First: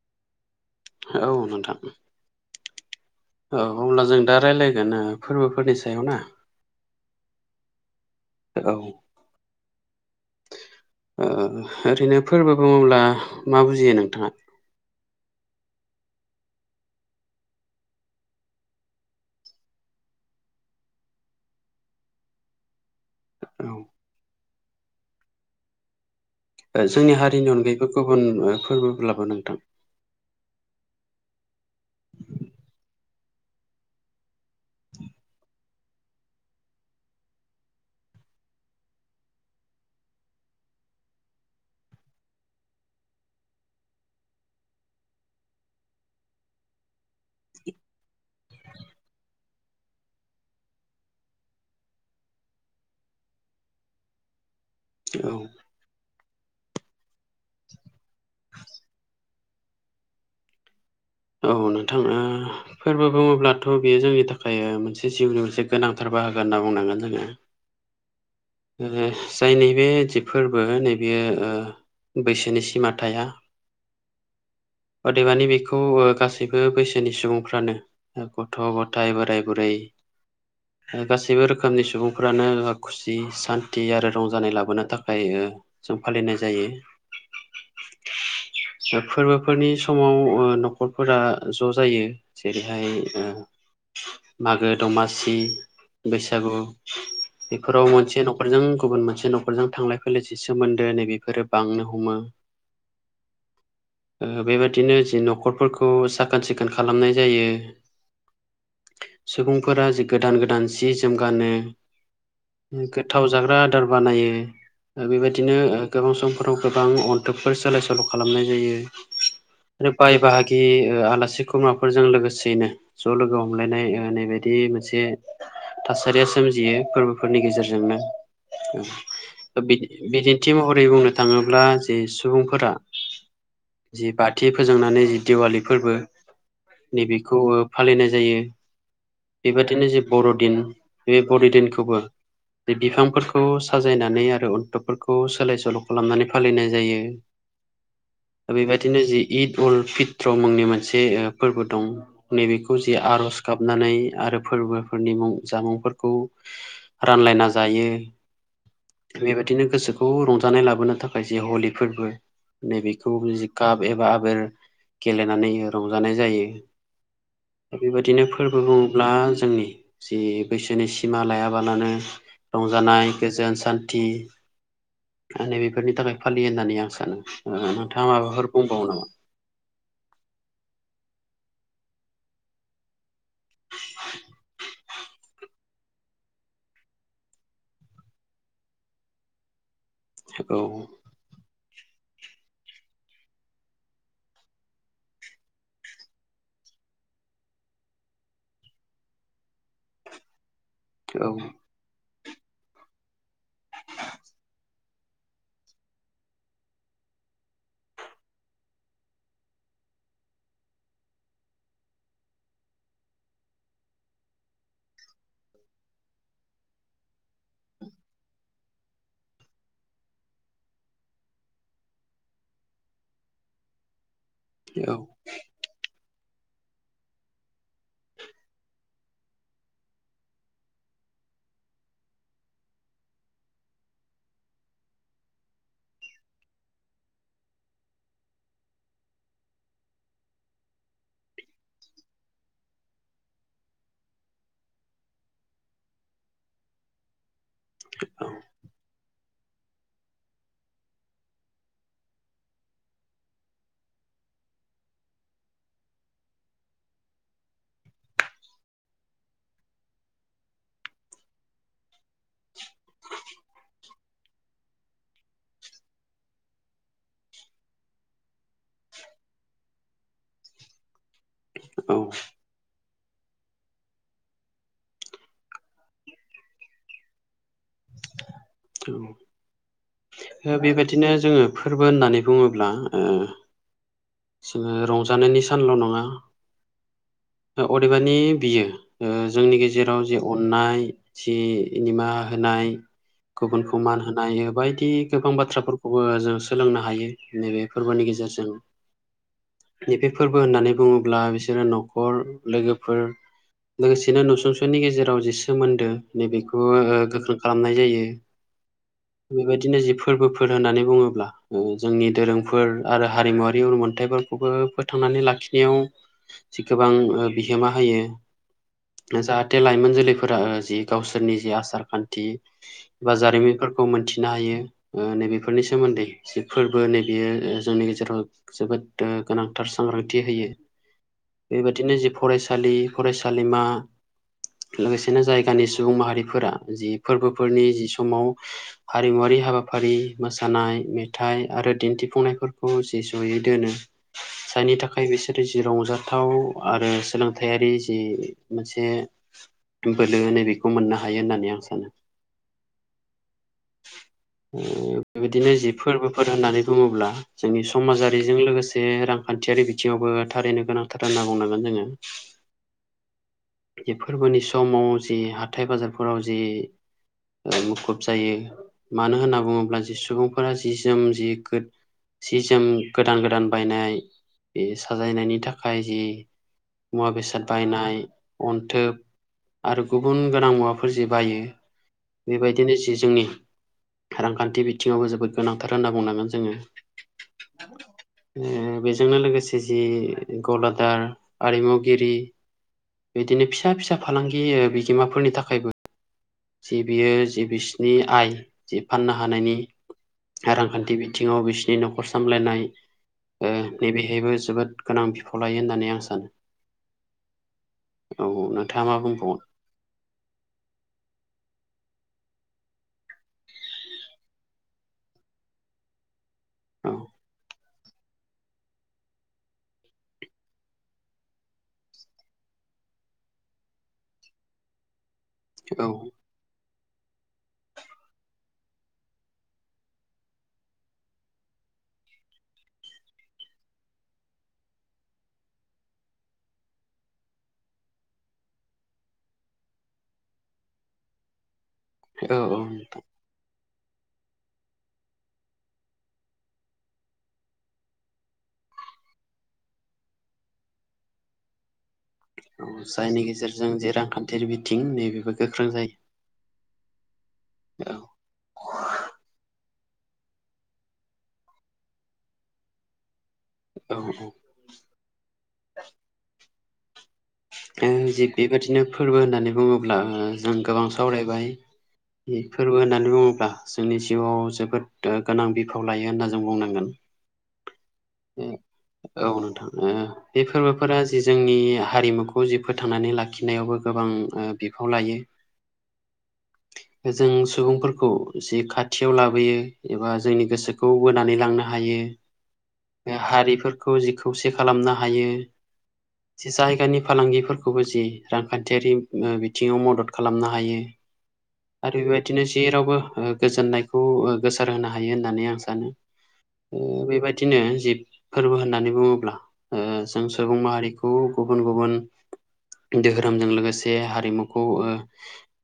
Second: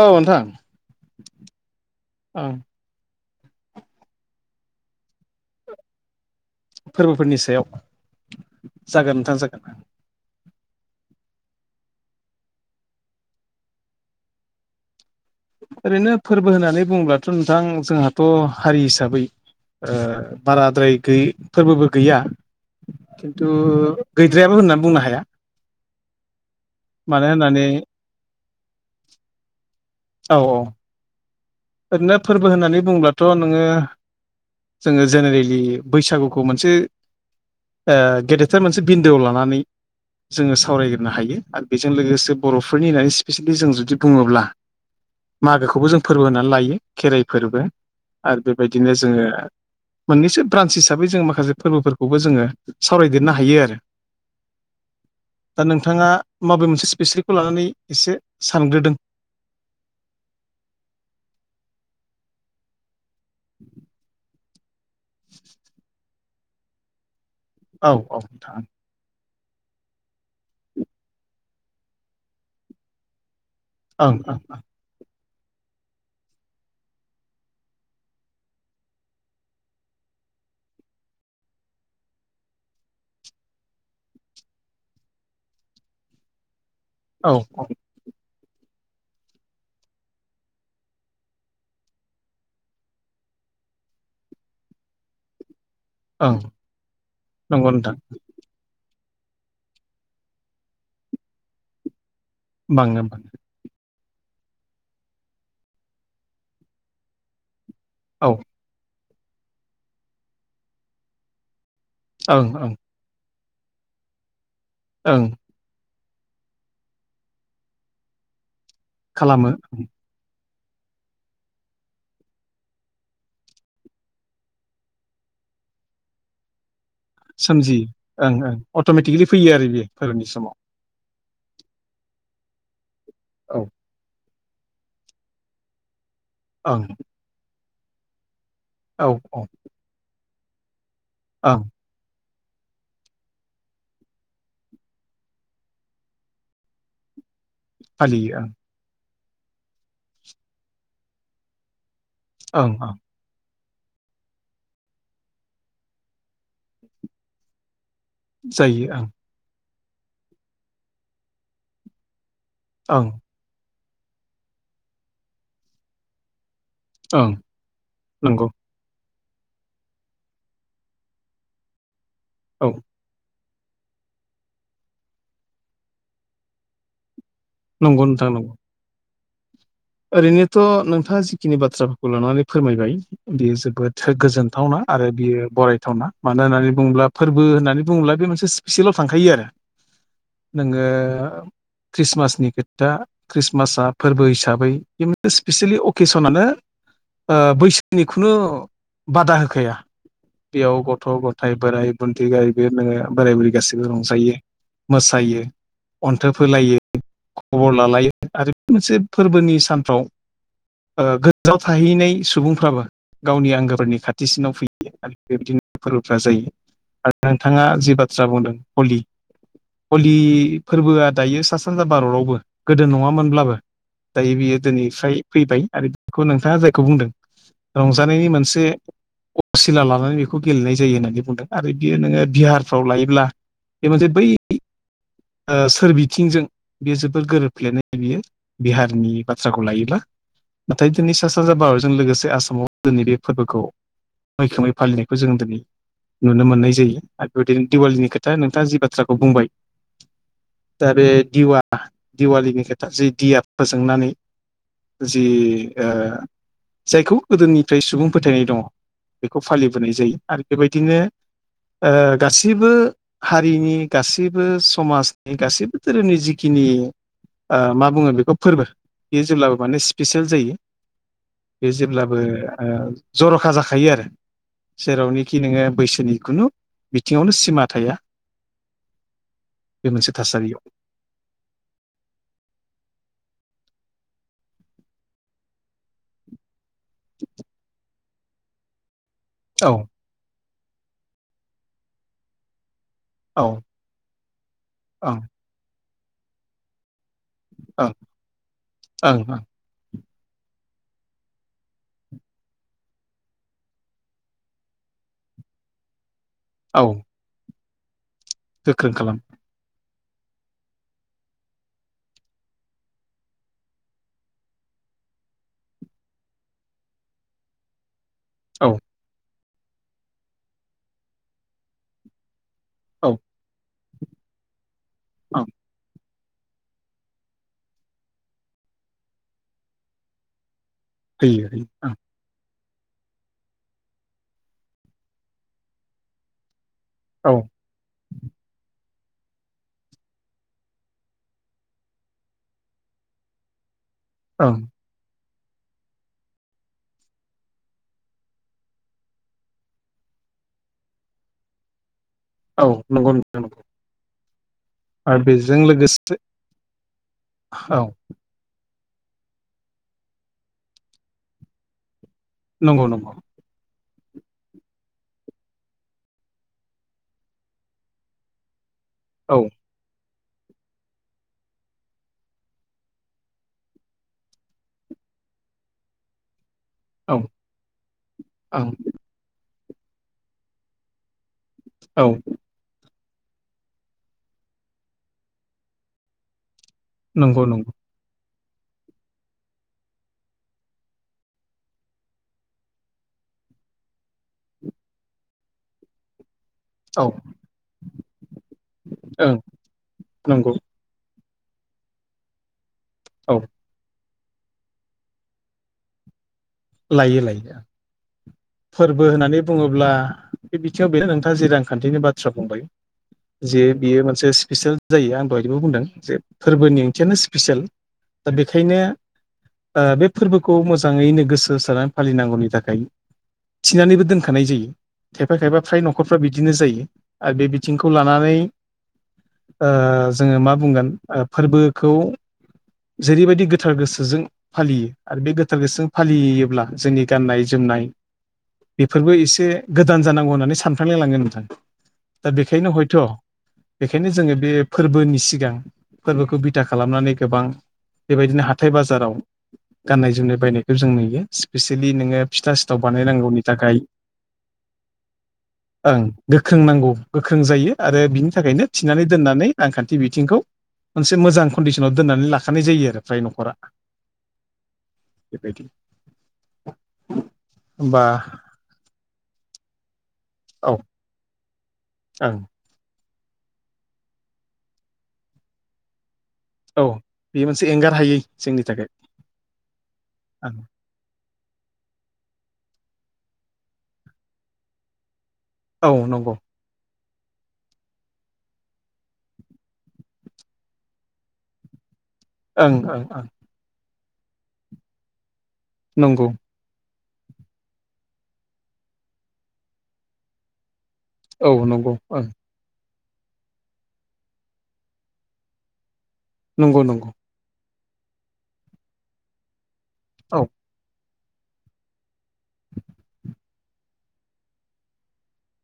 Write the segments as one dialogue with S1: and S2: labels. S1: औ नोंथां
S2: औ नोंथां
S1: ओ।
S2: औ अब्ला जों दा रायज्लायगोन ओ फोरबोफोरनि सायाव ना।
S1: फोरबोफोरनि सायाव
S2: औ ओ
S1: जागोन नोंथां जागोन।
S2: ओ ओरैनो फोरबो बुङोब्ला मा बुजियो नोंथाङा।
S1: ओरैनो फोरबो होननानै बुङोब्लाथ' नोंथां जोंहाथ' हारि हिसाबै ओ बाराद्राय गै फोरबोबो गैया खिन्थु
S2: औ
S1: गैद्रायाबो होननानै बुंनो हाया।
S2: जोंनि
S1: मानो
S2: हारिनि
S1: होननानै
S2: अनगायैबो गुबुन फोरबोब्लाबो नोंथां।
S1: औ-औ। ओरैनो फोरबो होननानै बुंब्लाथ' नोङो जोङो जेनेरेलि बैसागुखौ मोनसे ओ गेदेरथार मोनसे बिन्दोआव लानानै जोङो सावरायग्रोनो हायो आरो बेजों लोगोसे बर'फोरनि [unintelligible] स्पेसियेलि जों जुदि बुङोब्ला मागोखौबो जों फोरबो होनानै लायो खेराइ फोरबो आरो बेबायदिनो जोङो मोननैसो ब्रान्स हिसाबै जों माखासे फोरबोफोरखौबो जोङो सावरायदेरनो हायो आरो।
S2: औ
S1: दा नोंथाङा माबे मोनसे स्पेसिखौ लानानै एसे सानग्रोदों।
S2: औ नोंथां ओ फोरबो बुङोब्लाथ' बेयो जोंनि थाखाय मोनसे जिउनि मोनसे गोनां थार बाहखगोन होनना बुंनांगोन जोङो
S1: औ औ नोंथां
S2: [unintelligible] जाय नैबे जि फोरबो नैबे ओ बैसोनि सिमा थाया
S1: औं औं औ।
S2: अदेबानि बेखौ ओ गासैबो बैसोनि सुबुंफ्रानो गथ' गथाय बोराय बुरै गासैबो रोखोमनि सुबुंफ्रानो खुसि जि सान्थि आरो रंजानाय लाबोनो थाखाय जों फालिनाय जायो।
S1: औ औ।
S2: [unintelligible] फोरबोफोरनि समाव ओ न'खरफोरा ज' जायो जेरैहाय ओ मागो दमासि
S1: औ ओं
S2: बैसागु
S1: नंगौ
S2: बेफोराव
S1: नोंथां
S2: मोनसे न'खरजों गुबुन मोन मोनसे नखरजों थांलाय फैलाय सोमोन्दो नैबेफोरो बांनो हमो
S1: बाङो बां
S2: बेबादिनो जि न'खरफोरखौ साखोन सिखोन खालामनाय जायो।
S1: औ।
S2: सुबुंफोरा जि गोदान गोदान सि जोमगानो
S1: ओं ओं
S2: गोथाव जाग्रा आदार बानायो
S1: ओं
S2: बेबायदिनो गोबां समफोराव गोबां अन्थोबफोर सोलाय सोल' खालामनाय जायो।
S1: खालामो।
S2: बि आलासि खुरमाफोरजों लोगोसेयैनो ज' लोगो हमलायनाय नै बायदि मोनसे थासारिया सोमजियो फोर फोरनि
S1: सोमजियो
S2: गेजेरजोंनो
S1: ओं ओं अट'मेटिकेलि फैयो आरो बेयो फोरबोनि समाव
S2: बिदिन्थि महरै बुंनो थाङोब्ला जि सुबुंफोरा
S1: औ
S2: जि बाद खाथि फोजोंनानै जि दिवालि फोरबो
S1: ओं
S2: नैबेखौ फालिनाय जायो।
S1: औ औ।
S2: बेबादिनो जे बर'दिन बे
S1: ओं
S2: बर'दिनखौबो बिफांफोरखौ साजायनानै आरो अन्थबफोरखौ सोलाय सोल' खालामनानै फालिनाय जायो।
S1: फालियो ओं
S2: बेबायदिनो जि इद उल फित्र मुंनि मोनसे फोरबो दं।
S1: ओं
S2: नैबेखौ जे
S1: ओं
S2: आर'ज गाबनानै आरो फोरबोफोरनि मुं जामुंफोरखौ रानलायना जायो
S1: जायो ओं
S2: बेबायदिनो गोसो खौ रंजानाय लाबोनो थाखाय जे हलि फोरबो
S1: ओं
S2: नैबेखौ काप एबा आबिर गेलेनानै रंजानाय जायो।
S1: ओं
S2: बेबायदिनो
S1: नंगौ
S2: फोरबो बुङोब्ला जोंनि जि बैसोनि सिमा लायाबालानो
S1: औ
S2: रंजानाय गोजोन सान्थि मे बेफोरनि थाखाय फालियो होननानै आं सानो
S1: नंगौ
S2: नोंथाङा
S1: नोंथां नंगौ
S2: माबाफोर बुंबावो नामा?
S1: ओरैनोथ' नोंथाङा जिखिनि बाथ्राफोरखौ लानानै फोरमायबाय बेयो जोबोद गोजोनथावना। आरो बियो बरायथावना मानो होननानै बुङोब्ला फोरबो होननानै बुङोब्ला बे मोनसे स्पिसियेलाव थांखायो आरो
S2: औ
S1: नङ [unintelligible] खृस्टमासनि खोथा खृस्टमासआ फोरबो हिसाबै स्पेसियेलि अकेसनानो। बैसोनि खुनु बादा होखाया बेयाव गथ' गथाय बोराइ दन्थि गैबो नोङो बोराय बुरै गाैबो रंजायो मोसायो। अन्थो फोलायो खबर लालायो आरो बे मोनसे फोरबोनि सानफ्राव गोजाव थाहैनाय सुबुंफ्राबो गावनि आंगोफोरनि खाथिसिनाव फैयो। आरो बेबायदिनो फोरबोफ जायो आरो नोंथाङा जि बाथ्रा बुंदों हलि हलि फोरबोआ दायो सा सानजा भारतावबो गोदो नंङामोनब्लाबो दायो बे
S2: औ
S1: दिनैफ्राय फैबाय आरो बेखौ नोंथाङा जायखौ बुंदों रंजानायनि मोनसे असिला लानानै बेखौ गेलेनाय जायो होननानै बुंदों आरो बियो नोंङो बिहारफ्राव लायोब्ला बे मोनसे बै सोर बिथिंजों बेयो जोबोद गोरोबफ्लेनाय बियो बिहारनि बाथ्राखौ लायोब्ला नाथाय दिनै सा सानजा भारतजों लोगोसे आसामाव दिनै बे फोरबोखौ मैखोमै फालिनायखौ जों दिनै नुनो मोननाय जायो। आरो बेबायदिनो दिवालिनि खोथा नोंथाङा जि बाथ्राखौ बुंबाय दा बे दिवा दिवालिनि खोथा जि दिया फोजोंनानै जि ओ जायखौ गोदोनिफ्राय सुबुं फोथायनाय दंङ बेखौ फालिबोनाय जायो आरो बेबायदिनो गासिबो हारिनि गासैबो समाज गासैबो धोरोमनि जिखिनि मा बुंङो बेखौ फोरबो बेयो जेब्लाबो माने स्पेसियेल जायो बे
S2: औ
S1: जेब्लाबो जरखा जाखायो आरो। जेरावनिखि नोंङो बैसोनि खुनु बिथिङावनो सिमा थाया।
S2: औ।
S1: बे मोनसे थासारियाव
S2: बेबायदिनो जोंङो फोरबो होननानै बुंङोब्ला ओ जोंङो रंजानायनि सानल नंङा अदेबानि मानि बियो जोंनि
S1: औ
S2: गेजेराव जि अननाय जि निनिमा होनाय
S1: ओं
S2: गुबुनखौ मान होनाय बायदि गोबां बाथ्राफोरखौबो जों सोलोंनो हायो नैबे
S1: ओं
S2: फोरबोनि गेजेरजों
S1: ओं ओं
S2: नैबे फोरबो होननानै बुंङोब्ला बिसोरो नखर लोगोफोर लोगोसेनो नसुंसनि गेजेराव जि सोमोन्दो नैबेखौ
S1: औ
S2: गोख्रों खालामनाय जायो
S1: गोख्रों खालाम
S2: बेबायदिनो जिफोर फोरबोफोर होननानै बुङोब्ला जोंनि दोरोंफोर आरो हारिमुवारि उन मोन्थाइफोरखौबो फोथांनानै नानै लाखिनायाव गोबां बिहोमा होयो
S1: औ।
S2: जाहाथे लाइमोन जोलैफोरा जि गावसोरनि जि आसार खान्थि
S1: औ
S2: बा जारिमिनफोर खौ मोनथिनो हायो
S1: ओं
S2: नैबेफोरनि सोमोन्दै जि फोरबो नैबयो जोंनि गेजेराव जोबोद गोनांथार सांग्रांथि होयो।
S1: होयो होयो
S2: बेबायदिनो जि फरायसा फरायसालि फरायसालिमा लोगोसेनो जायगानि सुबुं माहारिफोरा जि
S1: ओं
S2: फोरबोफोरनि जि समाव हारिमुवारि हाबा हाबाफारि मोसानाय मेथाइ आरो दिन्थिफुंनायफोरखौ जे जयै दोनो
S1: औ ओं
S2: जायनि थाखाय बिसोर जि रंजाथाव आरो सोलोंथायारि जि मोनसे बोलो होनो बेखौ मोननो हायो होननानै आं सानो।
S1: औ नंगौ नोंथां नंगौ‌।
S2: बेबायदिनो जि फोरबोफोर होननानै बुङोब्ला जोंनि
S1: औ
S2: समाजारिजों लोगोसे जे रांखान्थियारि बिथिङावबो थारैनो गोनांथार होनना बुंनांगोन जोंङो
S1: नंगौ नंगौ
S2: बे फोरबोनि समाव जि हाथाय बाजारफोराव जि मुखुब जायो मानो होनना
S1: औ
S2: बुंङोब्ला ज सुबुंफोरा जि जोम जि गो जि जोम गोदान गोदान बायनाय बे साजायनायनि थाखाय जि मुवा
S1: औ ओं
S2: बेसाद बायनाय अन्थोब आरो गुबुन गोनां मुवाफोर जि बायो
S1: औ
S2: बेबायदिनो जि जोंनि रांखान्थि बिथिङावबो जोबोद गोनांथार होनना बुंनांगोन जोंङो
S1: नंगौ नंगौ।
S2: बेजोंनो लोगोसे जि गलादार आरिमुगिरि बिदिनो फिसा फिसा फालांगि बिगोमाफोरनि थाखायबो जि
S1: औ
S2: बियो जे बिसिनि आइ जि फाननो
S1: ओं
S2: हानायनि
S1: नंगौ
S2: रांखान्थि बि बिथिङाव बिसिनि न'खर सामलायनाय
S1: औ
S2: ओ नैबे बेबो जोबोद गोनां बिफाव लायो होननानै आं सानो
S1: लायो लायो
S2: औ नोंथाङा मा
S1: फोरबो
S2: बुंबावगोन
S1: होननानै बुङोब्ला बे बिथिङाव बेनो नोंथां जि रांखान्थिनि बाथ्रा बुंबाय जे बियो मोनसे स्पिसियेल जायो आंबो बिदिबो बुंदों जे फोरबोनि
S2: औ
S1: ओंथियानो स्पिसियेल दा बेखायनो बे फोरबोखौ मोजाङैनो गोसो होसारनानै फालिनांगौनि थाखाय थिनानैबो दोनखानाय जायो खायफा खायफा फ्राय न'खरफ्रा
S2: औ
S1: बिदिनो जायो आरो बे बिथिंखौ लानानै जोङो मा बुंगोन फोरबोखौ जेरैबायदि गोथार गोसोजों फालियो आरो बे गोथार गोसोजों फालियो ब्ला जोंनि गाननाय जोमनाय बेफोरबो एसे गोदान जानांगौ होननानै सानफ्लांलाय लाङो नोंथां दा
S2: औ औ
S1: बेखायनो हयथ' बेखायनो जोङो बे फोरबोनि सिगां फोरबोखौ बिथा खालामनानै गोबां बेबायदिनो हाथाय बाजाराव गाननाय जोमनाय बायनायखौ जों नुयो नो फिथा
S2: औ
S1: सिथाव
S2: जायनि
S1: बानायनांगौनि
S2: गेजेरजों
S1: थाखाय
S2: जे रांखान्थियारि बिथिं नैबेबो गोख्रों
S1: ओं
S2: जायो
S1: गोख्रों नांगौ गोख्रों जायो आरो
S2: औ
S1: बिनि थाखायनो थिनानै दोननानै रांखान्थि बिथिंखौ मोनसे मोजां कनदिसनाव दोननानै लाखानाय जायो आरो जाय न'खरा
S2: औ
S1: बेबायदि [inaudible]
S2: जि बेबादिनो फोरबो होननानै बुङोब्ला जों
S1: औ
S2: गोबां सावरायबाय
S1: ओं
S2: फोरबो होननानै बुङोब्ला बा जोंनि जिउवाव जोबोद गोनां बिफाव लायो होनना जों
S1: औ
S2: बुंनांगोन
S1: बेयो मोनसे एंगार हायै जोंनि थाखाय
S2: औ नोंथां ओ बे
S1: ओं
S2: फोरबोफोरा जोंनि हारिमुखौ जि फोथांनानै लाखिनायावबो गोबां बिफाव लायो
S1: औ नंगौ
S2: जों सुबुंफोरखौ जि खाथियाव लाबोयो एबा जोंनि गोसोखौ बोनानै लांनो हायो।
S1: ओं ओं ओं
S2: खौ जि खौसे खालामनो हायो
S1: नंगौ
S2: जे जायगानि फालांगिफोरखौबो जि रांखान्थियारि बिथिङाव मदद खालामनो हायो।
S1: औ नंगौ
S2: आरो
S1: ओं
S2: बेबायदिनो जेरावबो ओ गोजोननायखौ गोसारहोनो हायो होननानै जों सानो
S1: नंगौ नंगौ
S2: बेबायदिनो जिब फोरबो होननानै बुङोब्ला जों
S1: औ
S2: सुबुं माहारिखौ गुबुन गुबुन दोहोरोमजों लोगोसे हारिमुखौ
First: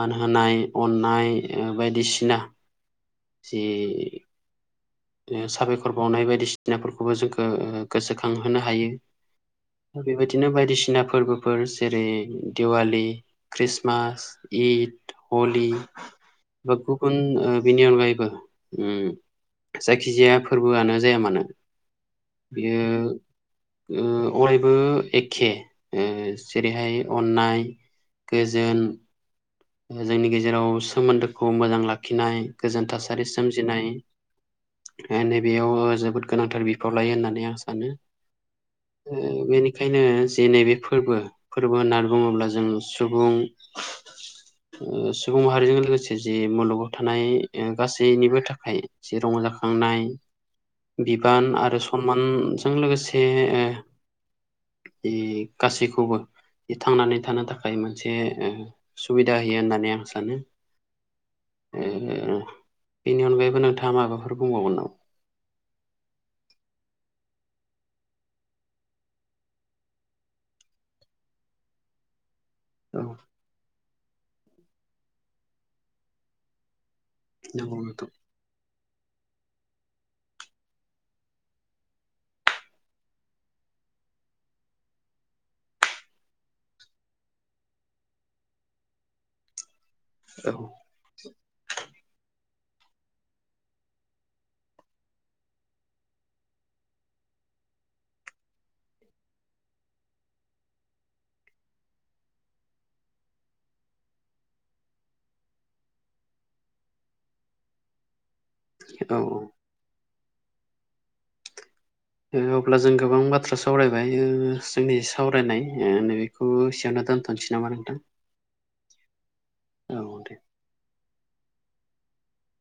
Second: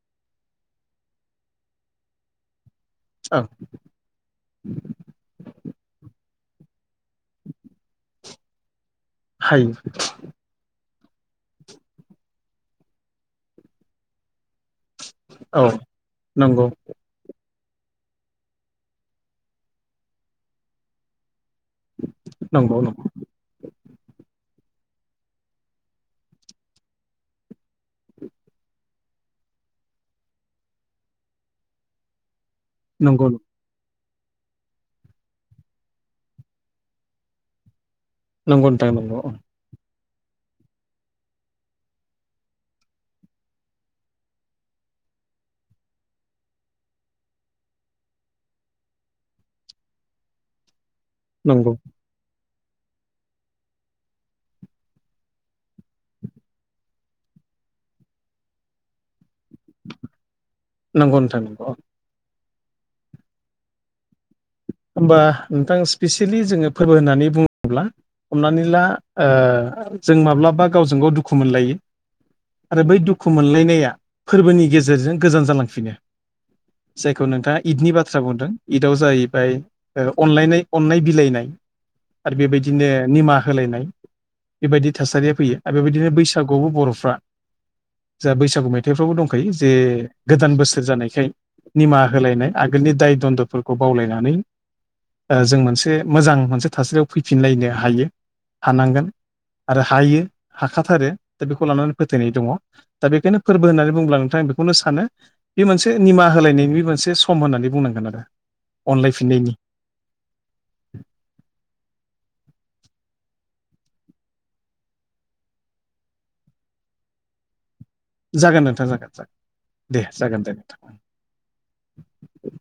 S2: मान होनोनाय अननाय बायदि बिसिना
S1: ओं
S2: जि साबायखर बावनाय बायदिसिनाफोरखौबो जोंखो गोसोखांहोनो हायो।
S1: हायो
S2: बेबायदिनो बायदिसिना फोरबोफोर जेरै दिवालि, ख्रिस्टमास, इद
S1: औ
S2: हलि
S1: नंगौ
S2: गुबुन बिनि अगायबो उम जायखिजाया फोरबोआनो जाया मानो
S1: नंगौ
S2: बियो
S1: नंगौ
S2: अराय बो एखे ओ जेरैहाय अननाय गोजोन जोंनि गेजेराव सोमोन्दोखौ मोजां लाखिनाय गोजोन थासारि
S1: नंगौ
S2: सोमजिनाय नैबेयाव जोबोद गोनांथार बिफाव लायो होननानै आं सानो
S1: नंगौ नोंथां नंगौ
S2: बेनो जे नैबे फोरबो फोरबो होननानै बुङोब्ला जों सुबुं सुबुं माहारिजों लोगोसे जि मुलुगाव थानाय गासैनिबो थाखाय जि रंजाखां खांनाय बिबान
S1: नंगौ
S2: आरो सनमानजों लोगोसे गासैखौबो थांनानै थानो थाखाय मोनसे सुबिदा जाहयो होननानै आं सानो
S1: नंगौ नोंथां नंगौ
S2: बेनि अनगायैबो नोंथाङा माबा
S1: होमबा नोंथां स्पेसियेलि जोङो फोरबो होननानै बुङो होनब्ला हमनानै ला ओ जों माब्लाबा गावजों गाव दुखु मोनलायो आरो बै
S2: नामा औ
S1: दुखु मोनलायनाया फोरबोनि गेजेरजों गोजान जालांफिनो। जायखौ नोंथाङा
S2: नंगौ
S1: इदनि
S2: नोंथां
S1: बाथ्रा बुंदों इदाव जाइ अनलायनाय अननाय बिलाइनाय आरो बेबायदिनो निमाहा होलायनाय बेबायदि थासारिया फैयो आरो बेबायदिनो बैसागुआवबो बर'फ्रा जा बैसागु मेथाइफ्रावबो दंखायो जे गोदान
S2: औ
S1: बोसोर जानायखाय निमाहा होलायनाय आगोलनि दाय दन्द'फोरखौ बावलायनानै ओ जों मोनसे मोजां मोनसे थासारियाव फैफिनलायनो हायो हानांगोन आरो हायो हाखाथारो दा बेखौ लानानै फोथायनाय दङ दा बेखायनो फोरबो होननानै बुङोब्ला नोंथां आं बेखौनो सानो बे मोनसे निमाहा होलायनायनि मोनसे सम होननानै बुंनांगोन आरो।
S2: औ औ
S1: अनलायफिननायनि।
S2: अब्ला जों गोबां बाथ्रा सावरायबाय जोंनि सावरायनाय नैबेखौ एसेयावनो दोनथ' जों ज नोसै नामा नोंथां।
S1: जागोन नोंथां जागोन दे जागोन दे नोंथां। [inaudible]